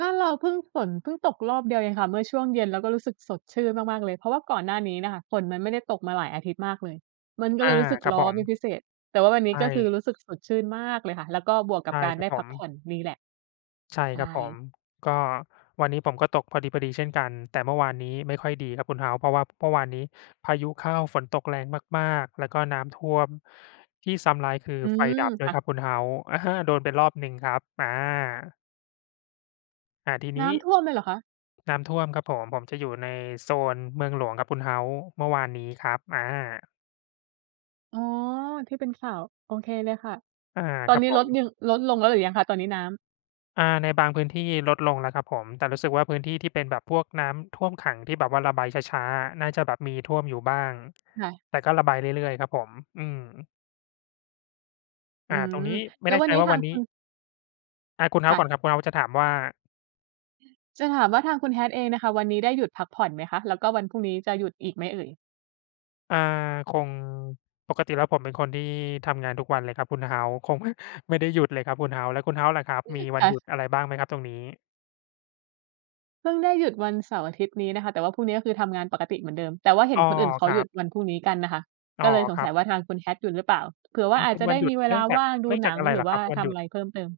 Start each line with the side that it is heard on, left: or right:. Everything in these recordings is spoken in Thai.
right: บ้านเราเพิ่ง ฝนเพิ่งตกรอบเดียวเองค่ะเมื่อช่วงเย็น เราก็รู้สึกสดชื่นมาก ๆ เลย เพราะว่าก่อนหน้านี้น่ะค่ะ ฝนมันไม่ได้ตกมาหลายอาทิตย์มากเลย มันก็
left: อ
right: เล
left: า
right: ยรู้สึก
left: ครั
right: ร
left: บ
right: ้
left: ผ
right: อน
left: ม
right: เป็นพิเศษ แต่ว่าวันนี
left: ใช
right: ้ก็คือ
left: ่
right: รู้สึกสดชื่นมากเลยค่ะ แล้วก็บวกก
left: ใ
right: ั
left: ช
right: บ
left: ่
right: การ
left: คร
right: ไ
left: ั
right: ด
left: บ
right: ้
left: ผ
right: พักผ่
left: ม
right: อนนี่แหละ
left: ใช่
right: ใช
left: ครับ
right: ่
left: ผม ก็วันนี้ผมก็ตกพอดี ๆ เช่นกัน แต่เมื่อวานนี้ไม่ค่อยดีครับคุณ House เพราะว่าเมื่อวานนี้พายุเข้าฝนตกแรงมาก ๆ แล้วก็น้ำท่วม ที่ซ้ำร้ายคือ
right: อื
left: ไฟ
right: ม
left: ดับด้
right: ค
left: ว
right: ่
left: ย
right: ะ
left: ครับคุณ House อะฮะ โดนไปรอบหนึ่งครับ อา อา ทีน
right: น
left: ี
right: ้
left: ้
right: ำท่วมเลยเหรอคะ?
left: น้ำท่วมครับผม ผมจะอยู่ในโซนเมืองหลวงครับคุณ House เมื่อวานนี้ครับ อา
right: อ๋อ ที่เป็นข่าว โอเคเลยค่ะ
left: อา
right: ตอ
left: ค
right: น
left: รับ
right: นี้
left: ผ
right: ลด
left: ม
right: ยัง ลดลงแล้วหรือยังคะตอนนี้น้ำ?
left: อา ในบางพื้นที่ลดลงแล้วครับผม แต่รู้สึกว่าพื้นที่ที่เป็นแบบพวกน้ำท่วมขัง ที่แบบว่าระบายช้า ๆ อะ น่าจะแบบมีท่วมอยู่บ้าง
right: ค่ะ
left: แต่ก็ระบายเรื่อย ๆ ครับผม อืม
right: อื
left: อา ต
right: ม
left: รงนี้ไม
right: แ
left: ่
right: ล้
left: แ
right: ว
left: น่
right: วั
left: ใ
right: น
left: จ
right: นี้
left: ว่า
right: ทา
left: วั
right: ง
left: นน
right: ค
left: ี
right: ุ
left: ้
right: ณ
left: อะ คุณ
right: ค่
left: House ก่อน
right: ะ
left: ครับ คุณ House จะถามว่า?
right: จะถามว่าทางคุณ Hat เองน่ะค่ะ วันนี้ได้หยุดพักผ่อนไหมคะ แล้วก็วันพรุ่งนี้จะหยุดอีกไหมเอ่ย?
left: อ่า คง ปกติแล้วผมเป็นคนที่ทำงานทุกวันเลยครับคุณ House คง ไม่ ไม่ได้หยุดเลยครับคุณ House แล้วคุณ House ล่ะครับ มีวั
right: ค
left: น
right: ่
left: ห
right: ะ
left: ยุดอะไรบ้างไหมครับตรงนี้?
right: เพิ่งได้หยุดวันเสาร์-อาทิตย์นี้นะคะ แต่ว่าพรุ่งนี้ก็คือทำงานปกติเหมือนเดิม แต่ว่าเห็
left: อ้
right: น
left: อ
right: คนอื่นเข
left: ค
right: า
left: ร
right: ห
left: ั
right: ยุ
left: บ
right: ดวันพรุ่งนี้กันน่ะค่ะ
left: อ๋
right: ก
left: อ
right: ็เลยส
left: ค
right: ง
left: รั
right: สั
left: บ
right: ยว่าทางคุณ Hat หยุดหรือเปล่า? เผื่อ
left: เ
right: ว
left: ป
right: ่า
left: ็น
right: อ
left: เ
right: า
left: ป
right: จ
left: ็น
right: จะ
left: ว
right: ได
left: ัน
right: ้
left: หยุ
right: ม
left: ด
right: ีเว
left: เนื
right: ล
left: ่
right: า
left: องจา
right: ว
left: ก
right: ่างดู
left: เนื่องจ
right: หน
left: าก
right: ัง
left: อะไร
right: ห
left: เ
right: รื
left: หร
right: อ
left: อ
right: ว
left: คร
right: ่า
left: ับวัน
right: ท
left: ห
right: ำ
left: ยุ
right: อะ
left: ด?
right: ไรเพิ่มเติม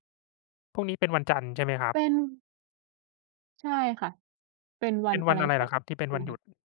left: พรุ่งนี้เป็นวันจันทร์ใช่ไหมครับ?
right: เป็น ใช่ค่ะ เป็นวั
left: เป็
right: น
left: น
right: อ
left: ว
right: ะ
left: ัน
right: ไร
left: อะไร
right: ส
left: เห
right: ั
left: ร
right: ก
left: อครับที่เป็น
right: อ
left: ว
right: ย
left: ัน
right: ่า
left: หยุ
right: ง
left: ด?